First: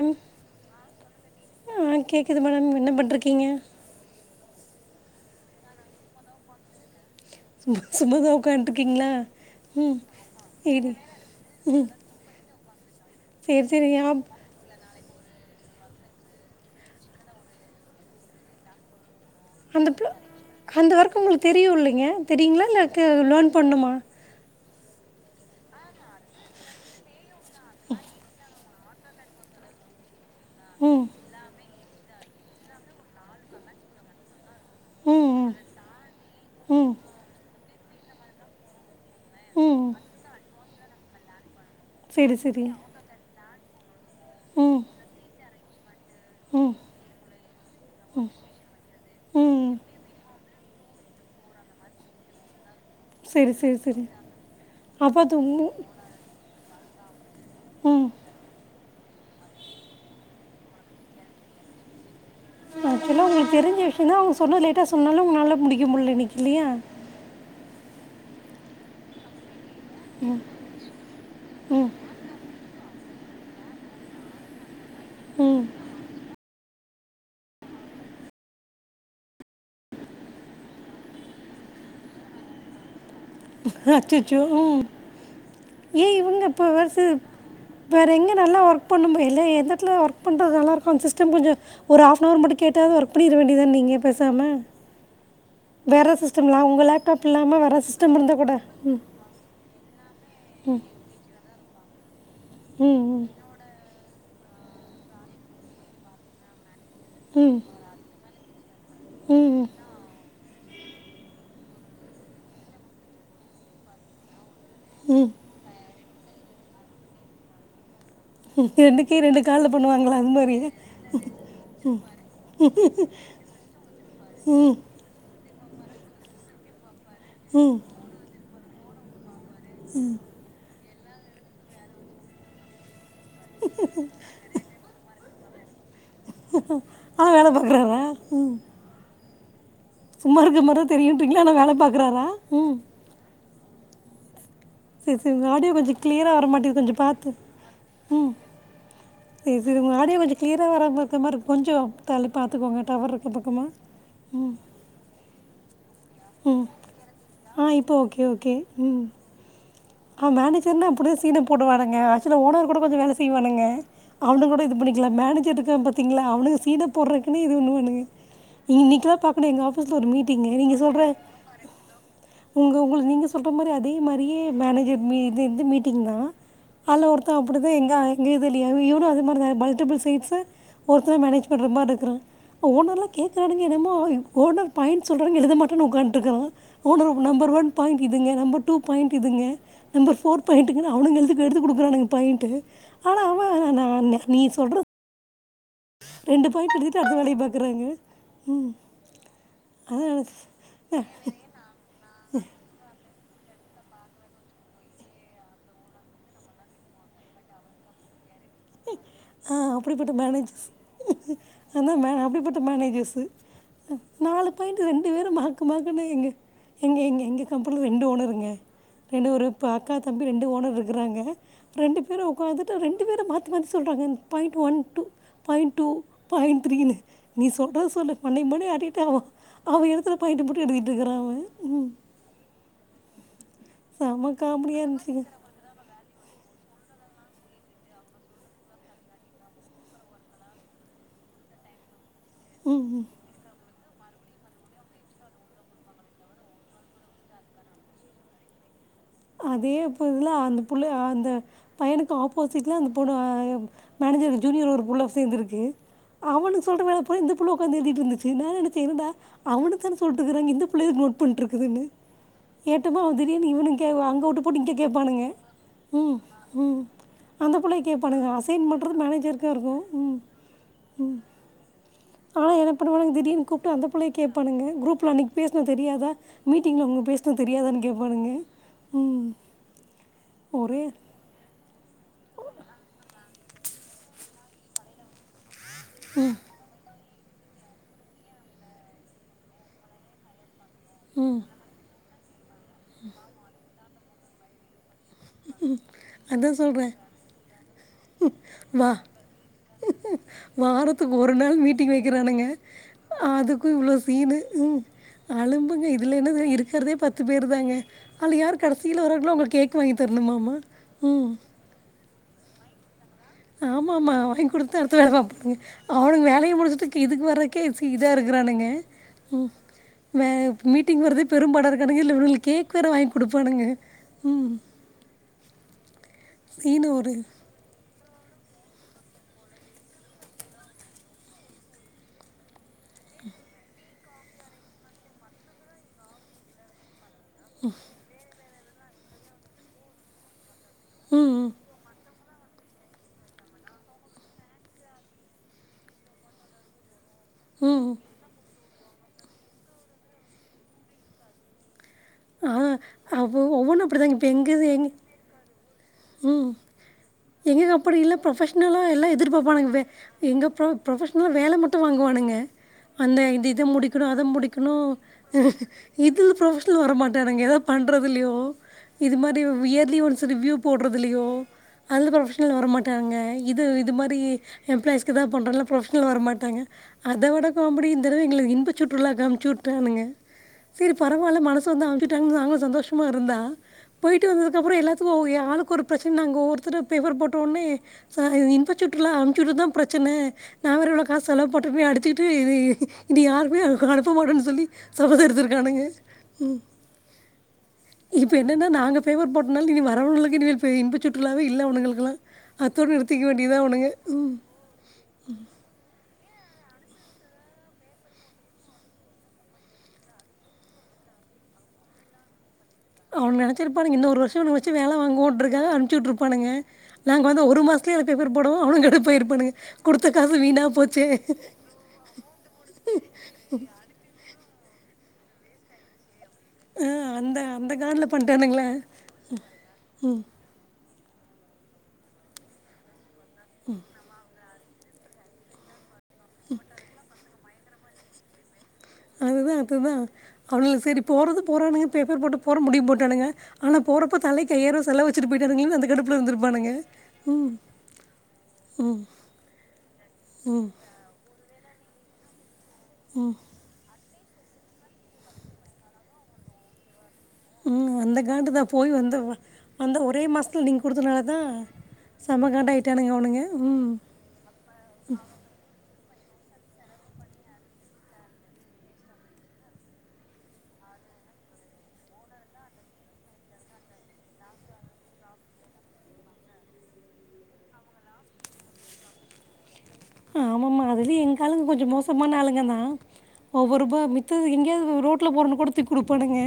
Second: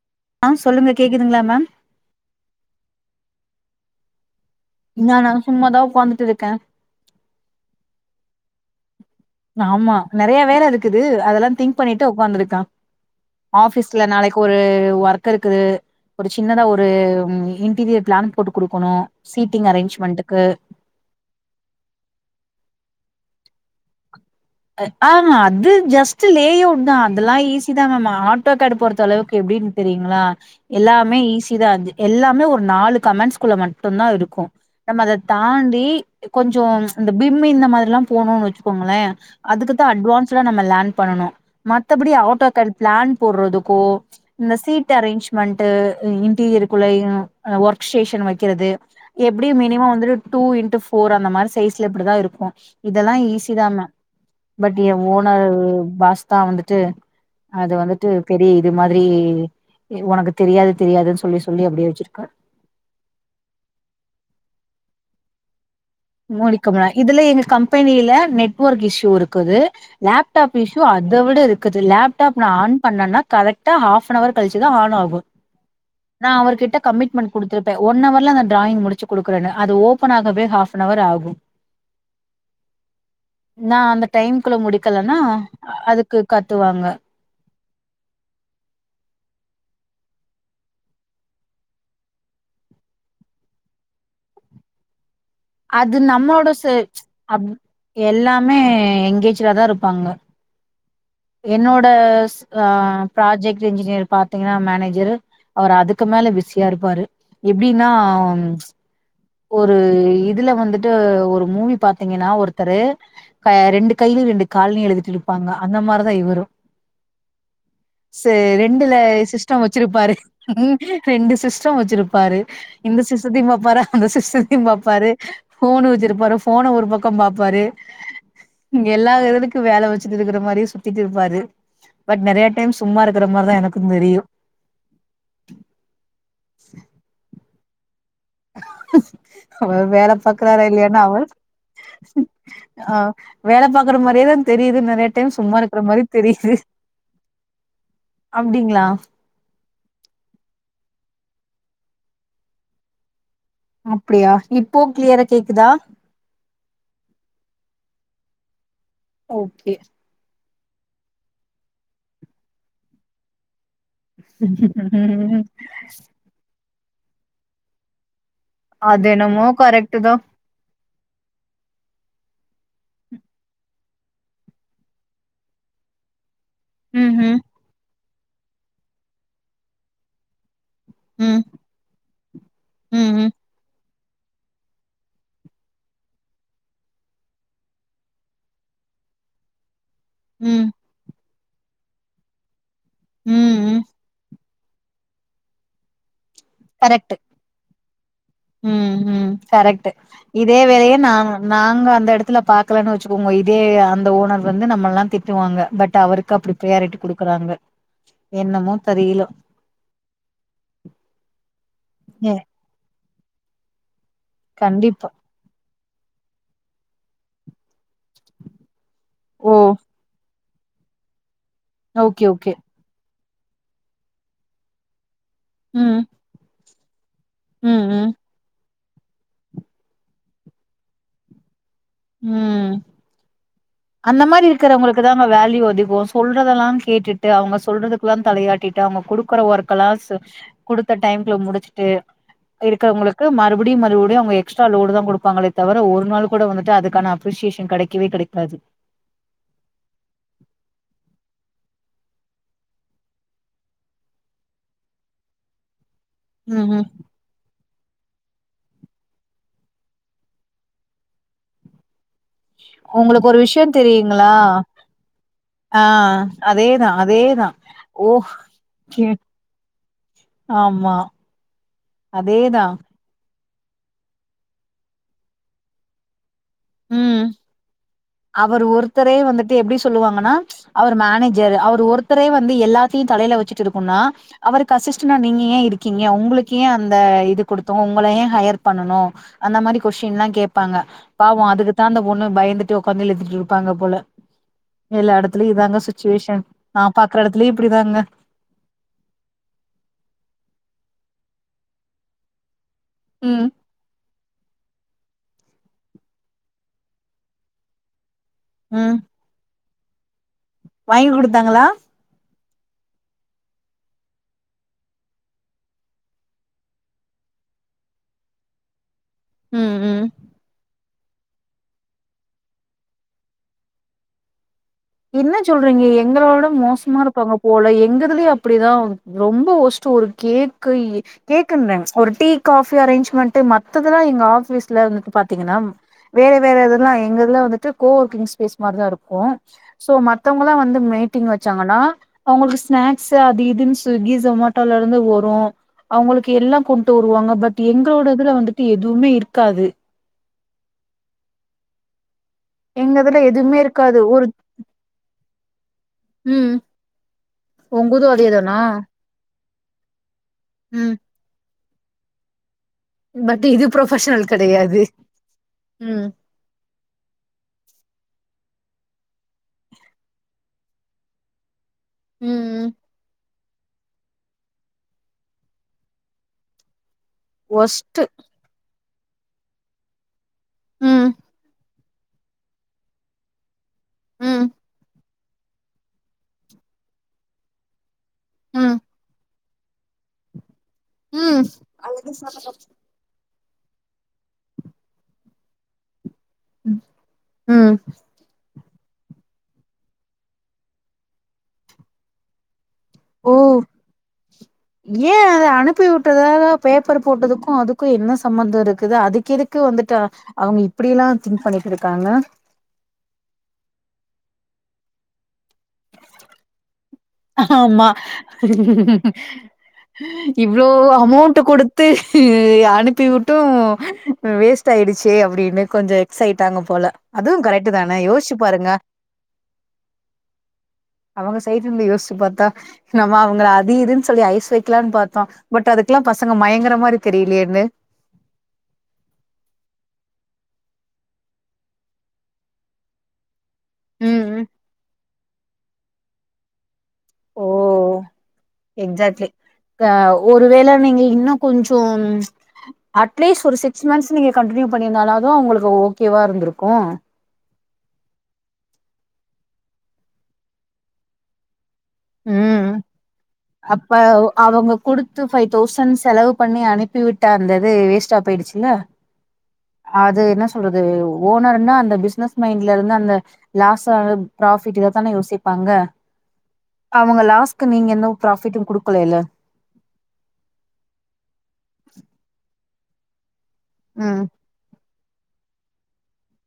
ம் ஆ சொல்லுங்க கேக்குதுங்ளா மேம் ஆ கேக்குது மேடம் என்ன பண்ட்ருக்கீங்க நானா சும்மாதா உக்காந்துட்டு இருக்க சும்மா சும்மாதா உக்கான்ருக்கீங்ளா ஆமா நறைய வேல இருக்குது அதெல்லா திங்க் பண்ணிட்டு உக்காந்துருக்க சரி சரி ஆபீஸ்ல ஆப் நாளைக் ஒரு ஒர்க் இருக்குது ஒரு சின்னதா ஒரு இன்டீரியர் ப்ளன் போட்டு குடுக்கணு சீட்டிங் அந்த பிள்ள அரேஞ்ச்மெண்ட்டுக்கு அந்த ஒர்க் உங்களுக்கு தெரியு இல்லைங்க தெரியுங்ளா இல்லக்கு லேர்ன் பண்ணுமா ஆமா அது ஜஸ்ட் லேஅவ்ட் தா அதெல்லா ஈஸி தா நம்ம ஆட்டோ காட் பொறுத்த அளவுக்கு எப்டின் சரிங்ளா ம் எல்லாமே ஈஸி தா எல்லாமே ஒரு நாலு கமெண்ட்ஸ்குள்ள மட்டுந்தா இருக்கு நம்ம அத ம் தாண்டி கொஞ்சோ ம் ம் இந்த பிம்மி இந்த மாரில்லா போணோன் வச்சுக்கோங்கள அதுக்குதா ம் அட்வான்ஸ்டா நம்ம லேன் பண்ணனு மத்தபடி சரி அவுட்டோ சரி கேட் ப்ளன் போடுறதுக்கோ இந்த ம் சீட் அரேஞ்ச்மெண்ட்டு ம் டீஜருக்குள்ளயு ஒர்க் ஸ்டேஷன் வைக்கிறது எப்டியு ம் மினிமம் வந்துட்டு டூ இன்ட் ஃபோர் அந்த மாரி சைஸ்ல இப்டிதா இருக்கு இதெல்லா சரி ஈஸி சரி தாம சரி பட் என் அப்போ அது ஓனர் உங்க- பாஸ் தா வந்துட்டு அது ம் வந்துட்டு பெரிய இது மாதிரி உனக்கு தெரியாது தெரியாதுன் சொல்லி சொல்லி அப்டியே வச்சிருக்கா எல்லா உங்ளுக்கு தெரிஞ்ச விஷயந் தா அவங்க சொன்னா லேட்டா சொன்னாலு உங்கனால முடிக் முடிக்கும இதுல எங்க கம்பெனியில நெட்ஒொர்க் இஸ்யூ இருக்குது லப்டாப் இஸ்யூ அத விட இருக்குது ம் லப்டாப் நா ஆன் பண்ணன்னா கரெக்டா ஹாஃப் அன் அவர் கழிச்சுதா ஆன் ஆகு ம் [inaudible] நா அவர் கிட்ட கமிட்மெண்ட் குடுத்துருப்பே ஒன் அவர்ல நா ட்ராயி்ங் முடிச்சு குடுக்குறன்னு அது ஓப்பன் ஆகவே ஹாஃப் நவர் ஆகு நா அந்த அச்சோ டைம்குள்ள ம் முடிக்கலன்னா அதுக்கு கத்துவாங்க வேற எங்க நல்லா ஒர்க் பண்ணுப எல்லா எந்தத்தில ஒர்க் பண்ணுறது நல்லாருக்கோ அந்த சிஸ்டம் கொஞ்சோ ஒரு ஆப்னவர் மட்டு கேட்டாவது ஒர்க் பண்ணிட வேண்டியதான நீங்க பேசாம அது நம்மளோட ச லேப்டாப் அப் இல்லாமல் வேறு சிஸ்டம் எல்லா இருந்தால் கூட மே எங்கேச்சிடாதா இருப்பாங்க ம் என்னோட ஆ ம் ப்ராஜெக்ட் இன்ஜினியர் பாத் த்தீங்னா மேனேஜரு அவரு அதுக்கு மேல பிஸியா இருப்பாரு ம் எப்டின்னா ம் ம் ஒரு இதுல வந்துட்டு ஒரு மூவி பாத்தீங்கன்னா ஒருத்தரு க ரெண்டு கையிலு ரெண்டு கால்லயு எழுதிட்டு ம் இருப்பாங்க அந்த மாரிதா இவுரு சே ம் ரெண்டுல ரெண்டுக்கே ரெண்டு சிஸ்டம் காலில் வச்சிருப்பாரு பண்ணுவாங்களா அது மாதிரி ம் ரெண்டு சிஸ்டோ வச்சிருப்பாரு இந்த சிஸ்டத்தையு பாப்பாரா சிஸ்டத்தயு ம் பாப்பாரு ஃபோனு வச்சிருப்பாரு ஃபோன ஒரு பக்கோ பாப்பாரு ம் இங்க எல்லா இதுக்கு வேல வச்சுட்டு இருக்கிற மாரியே சுத்திட்டு இருப்பாரு பட் நெறைய டைம் சும்மா இரு க்கற மாரிதா எனக்கு தெரியு ஆனா வேல பாக்றாரா அவரு வேல இருக்க பாக்றாரா மாதிரி தான் இல்லையானு அவர் தெரியுன்றீங்களா ஆனால் வேலை பார்க்குறாரா ம் அ வேல பாக்குற மாரியே தா தெரியுது நெறைய செ செ டைம் உங்க சும்மா ஆடியோ இருக்கிற கொஞ்சோ மாரி கிளியரா வர தெரியுது மாட்டேங்து கொஞ்சோ பாத்து ம் அப்டிங்களா செ செ உங்க ஆடியோ கொஞ்சோ க்ளீயரா வராமக் இக்கற மார் இருக்கு கொஞ்சோ தள்ளி பாத்துக்கோங்க டவர் இருக்ற பக்கமா அப்டியா இப்போ கிளியரா கேக்குதா ம் ஆ இப்போ ஓக்கே ஓக்கே ம் ஓக்கே ஆ மேனேஜர்னா அப்டிதா சீன போடுவானுங்க ஆக்சுவல்லா ஓனர் கூட கொஞ்சோ வேல செய்வானுங்க அவனு கூட இது பண்ணிக்லா ம் மேனேஜர் இருக்கா பாத்தீங்ளா அவனுக சீன போட்றக்குன்னே இது வண்ணுவானுக நீங்க அது இன்னைக்கு தா என்னமோ பாக்கணு எங்க கரெக்ட் ஆஃபீஸ்ல ஒரு தா மீட்டிங்கு நீங்க சொல்ற உங்க உங்களு நீங்க சொல்ற மாரி அதே மாரியே மேனேஜர் மீது இருந்து மீட்டிங் தா அதுல ம் ஒருத்த ம் அப்டிதா எங்கா எங்க இதுலயு இவனு அதே மாரிதா மல்ட்டிபிள் சைட்ஸ்சு ஒருத்தரா ம் மேனேஜ் பண்ற மாரி இருக்றா ஓனர்லா ம் ம் கேக்றானுக என்னமோ இ ஓனர் பாயிண்ட் சொல்றாங்க எழுத மாட்டேன் ஒக்காண்ட்க்றா ஓனர் நம்பர் ஒன் பாயிண்ட் இதுங்க நம்பர் டூ பாயிண் இதுங்க நம்பர் ஃபோர் ம் பாயிண்ட்டுனுங்க அவுனுங்க எழ்து எடுத்து குடுக்குறானுங்க பாயிண்ட்டு ஆனா அவ ம் ம் நா நீ சொல்ற ரெண்டு கரெக்ட்டு ம் ம் கரெக்ட்டு இதே வேலைய நா அதான் நாங்க அந்த எடத்துல பாக்கலனு வ ச்கோங்க இதே அந்த ஓனர் வந்து நம்ம எல்லா திட்டுவாங்க பட் அவருக்கு அப்படி ப்ரியாரிட்டி குடுக்கறாங்க என்னமோ தெரியல ஆ அப்படிப்பட்ட மேனேஜர்ஸ் அனா மே ஏ அப்படிப்பட்ட மேனேஜர்ஸு நாலு பாயிண்ட் ரெண்டு கண்டிப்பா பேரு மா க்கு மாக்குனு எங்க எங்க எங்க கம்பெனில ரெண்டு ஓனருங்க ரெண்டு ஒரு ஓ ப அக்கா தம்பி ரெண் டு ஓனர் இருக்றாங்க ரெண்டு பேரு ஓகே ஓகே ஒக்காந்துட்டு ரெண்டு பேரு மாத் தி த்தி மாரி சொல்றாங்க இந் point one, two point two, ம் பாயிண்ட் த்ரீனு நீ ம் சொல்றத சொல்லு மண்டய மண்டைய ஆட்டிகிட்டு அவ அவ எழுதற பாயிண்ட்டு மட்டு எழுதிட்ருக்றா அவ ம் ம் அந்த செம மாரி காமெடியாக இருக்கிறவங்களுக்கு தாங்க இருந்துச்சுங்க வேல்யூ அதிகோ சொல்றதெல்லா கேட்டுட்டு அவுங்க சொல்றதுக்குல்லா தலையாட்டிட்டு அவுங்க குடுக்கற ஒர்க்கலா குடுத்த டைம்குள்ள முடிச்சுட்டு ம் ம் இருக்கவங்களுக்கு மறு படியு மறுபடியு அவுங்க எக்ஸ்ட்ரா லோடு தா குடுப்பாங்ளே தவிர ஒரு நாள் கூட வந்துட்டு அதுக்கான அப்ரிசிஸேஷன் கெடைக்கவே கெடைக்காது அதேப்ப இதுல அந்த புள்ள அந்த பையனுக்கு ஆப்போசிட்ல அந்த பொண மேனேஜர்க் ஜூனியர் ஒரு புள்ள சேந்துருக்கு அவுனுக் ம் சொல்ற ம் வேல பூரா இந்த புள்ள ஒக்காந்து எழ்திட்ருந்துச்சு நா நெனச்சே என்னடா அவனுக் தான சொல்ட்டுக்றாங்க இந்த புள்ள எதுக்கு நோட் பண்ட்டு இருக்குதுனு உங்களுக்கு ஒரு விஷயோ தெரியு அங்க வுட்டு போட்டு இங்க கேப்பானுங்க ம் ம் அதேதா அதேதா அந்தபுள்ளய கேப்பானுங்க அசைன் பண்றது ஓகே மேனேஜருக்கா இருக்கு ம் ஆமா அதேதா பாருங்க திடீர்னு கூப்ட்டு அந்த பிள்ளைய கேப்பானுங்க குரூப்ல அன்னக்கு பேசுனோ தெரியாதா மீட்டிங்ல உங்க ம் பேசுனோ தெரியாதான்னு கேப்பானுங்க அவர் ஒருத்தரே வந்துட்டு எப்டி சொல்லுவாங்கன்னா ஒரே அவர் மேனேஜ் ர் அவர் ஒருத்தரே வந்து எல்லாத்தையு தலையில வச்சிட்டு இருக்கனுன்னா அவருக்கு அசிஸ்டண்டா நீங்க ஏ இருக் கீங்க உங்களுக் கு ஏ அந்த இது குடுத்தோ உங்கள ஏ ஹையர் பண்ணுனோ அந்த மாதிரி கொஸ்டின்ல்லா கேப்பாங்க ம் பாவோ அதுக்குத்தா அந்த பொண்ணு பயந்துட்டு ஒக்காந்து எழுத்தீட்டு இருப்பாங்க போல எல்லா இடத்துலயு இதாங்க சுச்சுவேஷன் அதான் நா சொல்கிறேன் பாக்குற எடத்துலயு இப்டிதாங்க வா வாரத்துக்கு ஒரு நாள் மீட்டிங் வக்கிறானுங்க ம் அதுக்கு இவ்ளோ சீனு ம் அலும்புங்க இதுல என்னத இருக்றதே பத்து பேரு தாங்க அதுல யாரு ம் கடசில வராங்களோ அவங்கள கேக் வாங்கி தரணுமாமா வாங்கி குடுத்தாங்களா ஆமா ஆமா வாங்கி குடுத்துதா அடுத்த வேலை பாப்பாங்க அவனுங்க வேலைய முடிச்சதுக்கு இதுக்கு வர்றக்கே இதா இருக்குறானுங்க ம் வே மீட் டிங் வர்றதே பெரும்பாடா இருக்கானுங்க இதுல இவனுங்களுக்கு கேக் வேற வாங்கி குடுப்பானுங்க ம் என்ன சொல்றீங்க எங்களோட சீனு மோசமா ஒரு இருப்பாங்க போல எங்கதுலயு அப்டிதா ரொம்ப வொர்ஸ்ட் ஒரு கேக்கு கேக்குன்னே ஒரு டீ காபி அரேஞ்ச்மெட்டு மத்ததெல்லா எங்க ஆபீஸ்ல வந்துட்டு பாத்தீங்கன்னா வேற வேற இதெல்லா எங்க இதுல வந்துட்டு கோ ஒர்க்கிங் ஸ்பேஸ் மாரிதா இருக்கு சோ மத்தவங்கல்லா வந்து மீட்டிங் ம் வச்சாங்கன்னா அவுங்களுக்கு ஸ்நாக்ஸ் அது இதுன்னு ஸ்விக்கி ஜொமேட்டோல இருந்து வரு அவுங்களுக்கு எல்லா கொண் டு வருவாங்க பட் ம் ம் எங்களோட இதுல வந்துட்டு எதுவுமே இருக்காது ஆ எங்க இதுல அ எதுவுமே ஒவ்வொன்னு இருக்காது அப்டிதாங்க ஒரு இப்ப எங்கது எங்க ம் எங்களுக்கு அப்டி உங்குது இல்ல அதேதானா ப்ரொபஷ்னலாக எல்லா எதிர்பாப்பானுங்க வே எங்க ப்ர ம் ப்ரொபஷனலாக வேல மட்டு வாங்குவானுங்க அந்த பட் இது இது முடிக்கணு அது ப்ரொஃபஷனல் முடிக்கணு கெடையாது ம் இதுல ப்ரொபஷனல் வரமாட் டானுங்க எதாது பண்றதுலயோ இது மாரி இயர்லி ஒன்ஸ் ரிவியூ போட்றதுலையோ அதுல ப்ரொபஷனலா ம் வர மாட்டானுங்க இது இது மாரி எம்பிலாய்ஸ்க்கு தா பண்றோல்லா ப்ரொஃபஷனல வர மாட்டாங்க அத விட காமெடி ஒஸ்ட்டு இந்த தடவ எங்கள இன்ப சுற்றுலாக்கு அம்ச்சிவுட்டானுங்க செரி ம் பரவாயில்ல மனசு வந்து அம்ச்சிட்டாங்கன்னு நாங்களு சந்தோஷமா இருந்தா போயிட்டு ம் வந்ததுக்கு அப்பறோ எல்லாத்துக் கு ஏ ஆளுக்கு ஒரு பிரச்சன நாங்க ஒவ்வொருதரு பேப்பர் போட்ட உடனே ச ம் இன்பச் சுற்றுலா அனுப்பி விட்டதுதா பிரச்சன நான் வேற இவ்ளோ காசு ம் எல்லா போட்டமே அடுத்துக்கிட்டு இது இனி யாரக்குமே அவுங்க அனுப்ப மாட்டோன்னு சொல்லி சபதோ எடுத்துருக்கானுங்க ம் ம் இப்ப என்னென்னா நாங்க பேப்பர் போட்டனால இனி வரவங்களுக்கு இனிமேல் இன்பச் சுற்றுலாவே இல்ல அவனுங்களுக்குல்லா அத்தோட நிறத்திக்க ஓ வேண்டியதா அவனுங்க ம் ஏ அத அனுப்பி விட்டதால பேப்பர் போட்டதுக்கு அதுக்கு என்ன சம்பந்தோ இருக்குது அதுக்கு எதுக்கு வந்துட்டு அவங்க இப்டி எல்லா திங்க் பண்ணிட்டு இருக்காங்க அவனு நெனைச்சிருப்பானுங்க இன்ன ஒருர வருஷ இவன வச்சு வேல வாங்கோன்றக்க அனுப்பச்சுட்டுருப்பானுங்க நாங்க வந்து ஒரு ஆமா மாசத்துயே பேப்பர் போடுவோ அவனு கடுப்பாயிருப்பானுங்க குடுத்த காசு வீணா இவ்ளோ போச்சே அமௌண்ட் குடுத்து அனுப்பி விட்டு வேஸ்ட் ஆயிடுச்சே அப்டின்னு கொஞ்ச வெக்ஸ் ஆயிட்டாங்க போல ஆ அதுவு அந்த கரெட்டு அந்த தானே காண்டில் யோசிச்சு பண்ணிட்டானுங்களே பாருங்க ம் அவங்க சைட் இருந்து யோசிச்சு பாத்தா நம்ம அவங்கள அது இதுன்னு சொல்லி ஐஸ் வைக்கலாம்னு பாத்தோ பட் அதுக்லா பசங்க மயங்கற மாரி தெரிலையேன்னு அதுதா அதுதா அவள இல்ல சரி போறதது போறானுங்க பேப்பர் போட்டு போற முடிய போட்டானுங்க ஆனா போறப்ப தலைக்கை யாயருவா செல வச்சுட்டு போயிட்டானுங்கன்னு அந்த கடுப்புல இருந்துர்ப்பானுங்க ஓ எக்சாக்ட்லி ம் ஒருவேள நீங்க இன்னு கொஞ்ச ம் அட்லீஸ்ட் ஒரு சிக் ஸ் மன்த்ஸ் நீங்க கண்டடிினியூ பண்ணியிருந்தாலது உங்களுக்கு ஓகேவாக இருந்துருக்கு ம் அந்த காண்டுதா போய் வந்த அந்த ஒரே மாசத்துல நீங்க குடுத்தனாலதா செம்ப ம் கான்டாயிட்டானுங்க அவனுங்க ம் அப்ப அவங்க குடுத்து ஃபைவ் தௌசண்ட் செலவு பண்ணி அனுப்பிவிட்டா அந்தது வேஸ்ட்ட ஆ போயிடுச்சுல அது என்ன சொல்றது ஓனர்ருனா அந்த பிசினஸ் மைண்ட்ல இருந்து அந்த லாஸ் ப்ராஃபிட் இதத்தானே யோசிப்பாங்க அவங்க லாஸ்க்கு நீங்க எந்த ப்ராஃபிட்டு குடுக்கல இல்ல ஆமாமா அதுலய எங்க ஆளுங்கதா கொஞ்ச மோசமான ஆளுங்கதா ஒவ்வொருபா ம் மித்தது எங்கேயாவது ரோட் ல போரனுக் தூக்கி குடுப்பானுங்க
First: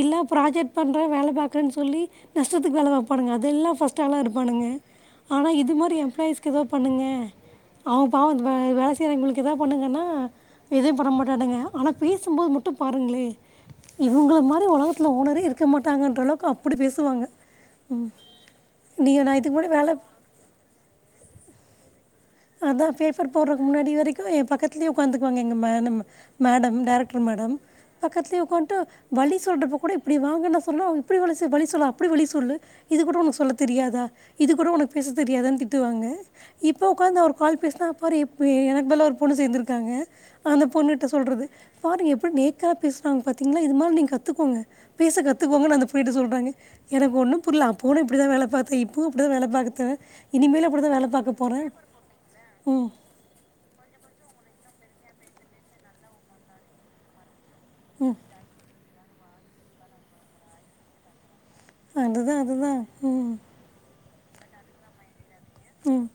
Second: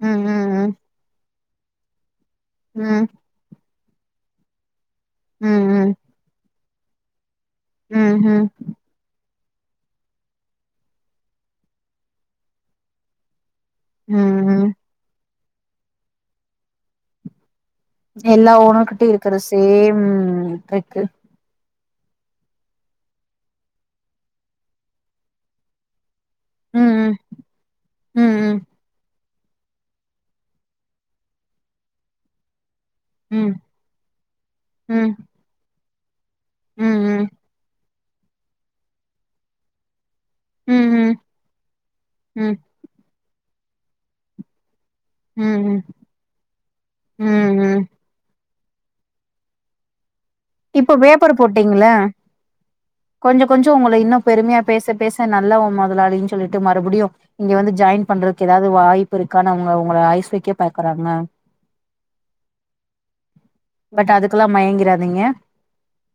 இல்ல ம் ம் ப்ராஜெக்ட் பண்ற வேலை பாக்ரேன்னு சொல்லி நஷ்டத்துக்கு வேலை ம் வைப்பானங்க அதெல்ல பர்ஸ்ட் ஆனா இருப்பானுங்க ஆனா ம் இது ம் மாரி எம்ப்ளாயிஸ்க ஏதா பண்ணுங்க அவ ம் பாவ ம் வேல எங்களுக்கு எதாவ பண்ணுங்கன்னா எது பண்ண மாட்டானுங்க ஆனா பேசும்போது மட்டு பாருங்ளே ம் இவங்ள ம் மாரி ம் ஒலகத்துல ஓனரே இருக்க மாட்டாங்கன்ற அளவுக்கு அப்டி பேசுவாங்க எல்லா ஓனர் கிட்டயு நீங்க இருக்ர நான் இதுக்கு முன்னாடி வேலை சேம் ட்ரிக்கு அதா பேப்பர் போடுறதுக்கு முன்னாடி வரைக்கு எ பக்கத்துலேயே உக்காந்துக்குவாங்க எங்க மேடமு மேடம் ம் டேரக்ட்ரு மேடம் ம் பக்கத்லே ம் உக்காண்டு வழி சொல்றப்ப கூட இப்டி வாங்க நா சொல்லுவே இப்டி வழி சொல்லா அப்டி வழி சொல்லு இது கூட உனக்கு சொல்ல ம் தெரியாதா இது கூட உனக்கு ம் ம் பேச தெரியாதுன் திட்டுவாங்க இப்ப ஒக்காந்து ம் ம் அவர் கால் பே றா பாரு இப்ப எனக்கு பதுலா ஒரு பொண்ணு சேந்திருக்காங்க அந்த பொண்ணுட்ட ம் ம் சொல்றது பாரு எப்டி ம் நேக்கா பேசுறாங்க பாத்தீங்கன்னா இது மாரி நீங்க கத்துக்கோங்க பேச ம் கத்துக்கோங்கன்னு ம் அந்த புள்ளைட்ட சொல்றாங்க எனக்கு ஒண்ணு ம் புரில ம் போன அப்டிதா வேல பாத்தே இப்பவு அப்டிதா வேல பாக்குத்தே இனிமேலு அப்டிதா இப்போ வேல பேப்பர் பாக்க போறே போட்டீங்கல்ல கொஞ்ச கொஞ்ச ஒங்கள இன்னு பெருமையா பேச பேச நல்லவ மொதலாளின்னு சொல்லிட்டு மறுபடியு இங்க வந்து ஜாயின் ம் பண்றக்கு ஏதாவது வாய்ப்பு இருக்கான்னு அவங்க உங்கள ஐஸ் வக்க பாக்குறாங்க அதுதா அதுதா ம் பட் அதுக்குலா மயங்கிறாதீங்க ம்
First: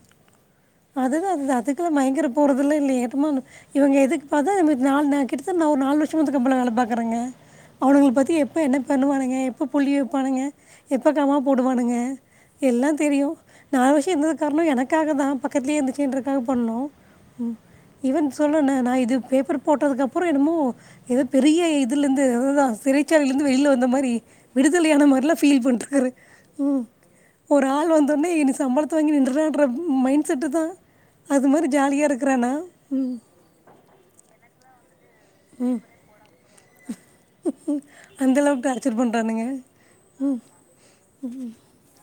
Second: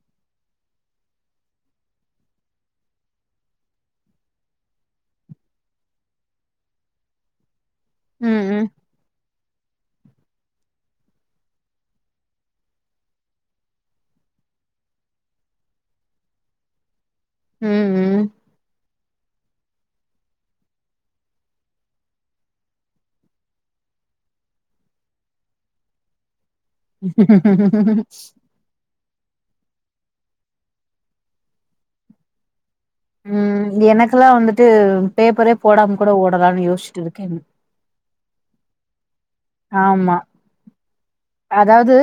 அதுதா அதுதா அதுக்குல்லா மயங்கர போறதுலா இல்லயே ஏட்டமா இவங்க எதுக்கு பாத்தா நாள் கிட்டத்த நா ஒரு நாலு வருஷ அந்த கம்பனில வேல பாக்குறேங்க அவனுங்கள பத்தி ம் எப்போ ம் என்ன பண்ணுவானுங்க எப்போ புள்ளி வைப்பானுங்க எப்போ கமா போடுவானுங்க எல்லா தெரியு நா வருஷ இருந்தது காரண எனக்காகதா பக்கத்துலயே இருந்துச்சுன்றக்காக பண்ணோ ம் ஈவன் சொல்னுல்ல நா இது பேப்பர் போட்டதுக்கப்புற என்னமோ ஏதோ பெரிய இதுலேருந்து அததா சிறைச்சாலையில இருந்து வெளில வந்த மாரி விடுதலையான மாரில்லா ஃபீல் பண்டுக்றாரு உ ஒரு ஆள் வந்தோன்னே என்ன சம்பளத் த வாங்கி நினன்றற மைண்ட செட்டு தா அது மாரி ஜாலியா இருக்கிறோனா ம் எனக்கெல்லா வந்துட்டு பேப்பரே போடாம கூட ஓடலான்னு யோசிச்சிட்டு இருக்கே அந்த அளவுக்கு டார்ச்சர் பண்ணுறானுங்க ஆமா ம் அதாவது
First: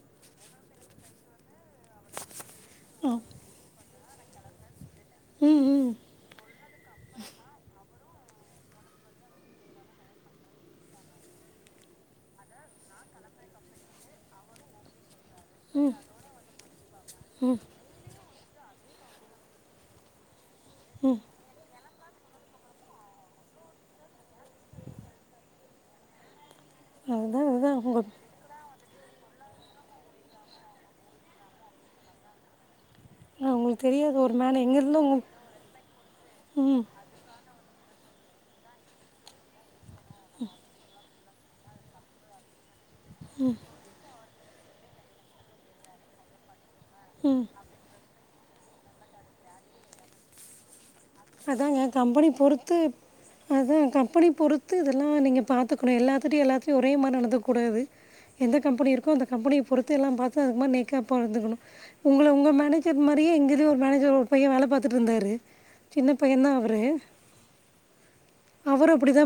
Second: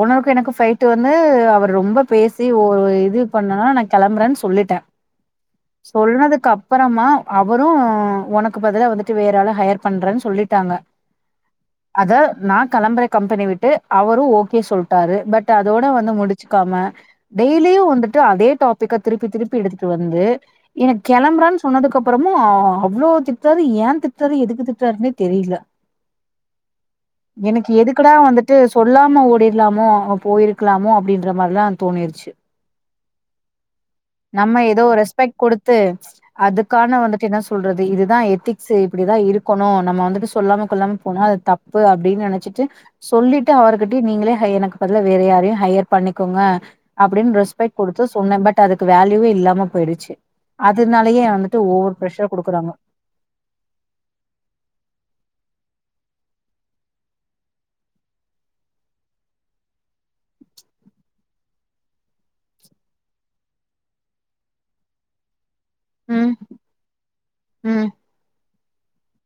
ஓனருக்கு எனக்கு ஃபயிட் வந்து அவ ரொம்ப பேசி ஒரு ஆ. இது பண்ணனா நா கெளம்புறன் சொல்லிட்டே ம் ம் சொல்னதுக்கப் அப்பறமா அவரு உனக்கு பதிலா வந்துட்டு வேற ஆள ஹையர் பண்றன்னு சொல்லிட்டாங்க அத நா கெளம்புற கம்பெனி விட்டு அவரு ஓகே சொல் டாரு பட் அதோட வந்து முடிச்சுக்காம டெய்லியு வந்துட்டு அதே டாப் ப்பிக்க திருப்பி திருப்பி எடுத்துட்டு வந்து எனக்கு கெளம்புறன் சொன்னதுக்கப் கப்புறமு அவ்ளோ திட்ராரு ஏ திட்ராரு எதுக்கு திட்ராருன்னே தெரில அதுதான் எனக்கு அதுதான் உங்கள் எதுக்குடா வந்து ட்டு சொல்லாம ஓடிர்லாமோ போயிருக்கலாமோ அப்டின்ற மாரிலா தோணிர்ச்சு உங்களுக்கு தெரியாது ஒரு நம்ம மேடம் எங்கே ஏதோ இருந்தால் உங்கள் ரெஸ்பெக்ட் குடுத்து ம் அதுக்கான வந்துட்டு என்ன சொ சொல்றது இதுதா எதிக்ஸ்சு இப்பிடிதா இருக்கணு நம்ம வந்துட்டு சொல்லாம கொல்லாம போனா அது தப்பு அப்டின்னு நெனச்சிட்டு சொல்லிட்டு அவரு [unintelligible] நீங்களே எனக்கு பதிலா வேற யாரையு ஹையர் பண்ணிக்கோங்க அப்டின் ரெஸ் பெக்ட் குடுத்து சொன்னே பட் அதுக்கு வேல்யூவே இல்லாம போயிடுச்சு அதுனாலயே வந்துட்டு ஓவர் ஃப்ரஷார் குடுக்குறாங்க அதா கம்பெனி பொறுத்து இதெல்லா நீங்க பாத்துக்கணு எல்லாத்துட்டையு எல்லாத்துட்டயு ஒரே மாரி நடந்துக்க கூடாது எந்த கம்பெனி இருக்கோ அந்த கம்பெய பொறுத்து எல்லா பாத்து அதுக்கு மாரி நேக்கா பாத்துக்கணு உங்கள உங்க மேனேஜர் மாரியே எங்கதுலயு ஒரு மேனேஜர் ஒரு பைய வேல பாத்துட்டு இருந்தாரு ம் சின்னப்பையன் தா அவரு ம் அவரு அப்டி தா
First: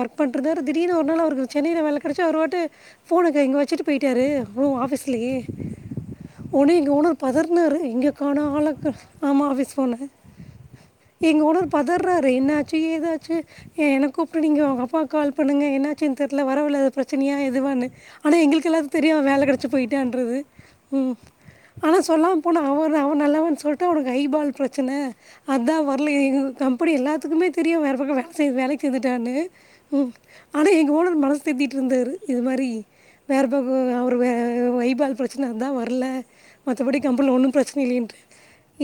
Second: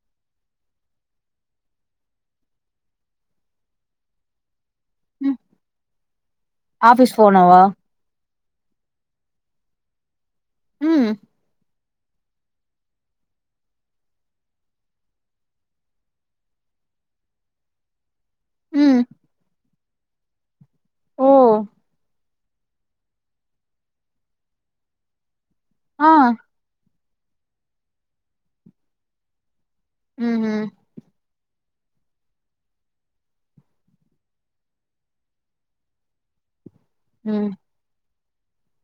ஒர்க் பண்ணிட்ருந்தாரு திடீர்னு ஒரு நாள் அவருக்கு சென்னையில வேல கெடச்சி அவரு பாட்டு ஃபோனுக்கு இங்க வெச்சிட்டு பேயிட்டாரு ஓ ஃஆபிஸ் லயே ம் ஒடனே எங்க ஆஃபீஸ் ஓனர் போனவா பதருனாறு எங்க கானோ ஆளக்கா ஆமா ஆஃபீஸ் ஃபோன ம் எங்க ஓனர் பதர்றாரு என்னாச்சு ஏதாச்சு ஏ எனக்கு கூப்டு நீங்க அவங்க அப்பாக்கு கால் பண்ணுங்க என்னாச்சுன் தெர்ல வரவழில எதாவது பிரச்சனையா எதுவான்னு ஆனா எங்களுக்கு எல்லாத்துக்கு ம் தெரியு அவ வேல கெடச்சி போய்ட்டான்றது ஓ ஆனா சொல்லா போனா அவ அவ நல்லவன்னு சொல்ட்டு அவனுக்கு ஐபால் பிரச்சன அதா ஆ இல்ல ஏ எங்க கம்பெனி எல்லாத்துக்குமே தெரியு அவ வேற பக்க வேல வேலைக்கு சேந்துட்டான்னு ம் ம் ஆனா எங்க ஓனர் மனசு தேத்திட்டு இருந்தாரு இது மாரி வேற பக்கோ அவரு ஃவைப் ஆல பிரச்சன்னு தா வர்ல மத்தபடி கம்பெனில ம் ஒன்னு பிரச்சன இல்லின்டாங்க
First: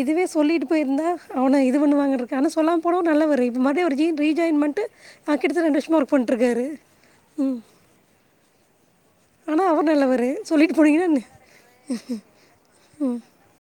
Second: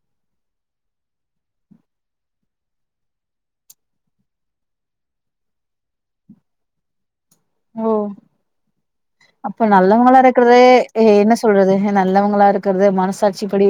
இதுவே சொல்லிட்டு போயிருந்தா அவன இது பண்ணுவாங்கன்ருக்கு ஆனா சொல்லாம போனவரு நல்லவரு இது மாரி அவரு ரீ ஜாயின் பண்ட்டு ஆ கிட்ட தட்ஞ ரெண்டு வருஷமா ஒர்க் பண்ணிட்ருக்காரு ஓ அப்ப ஆனால் அவர் நல்லவங்களா நல்லவர் இருக்கறதே சொல்லிட்டு என்ன போனீங்கன்னா சொல்றது நல்லவங்களா இருக்கிறது மனசாட்சி படி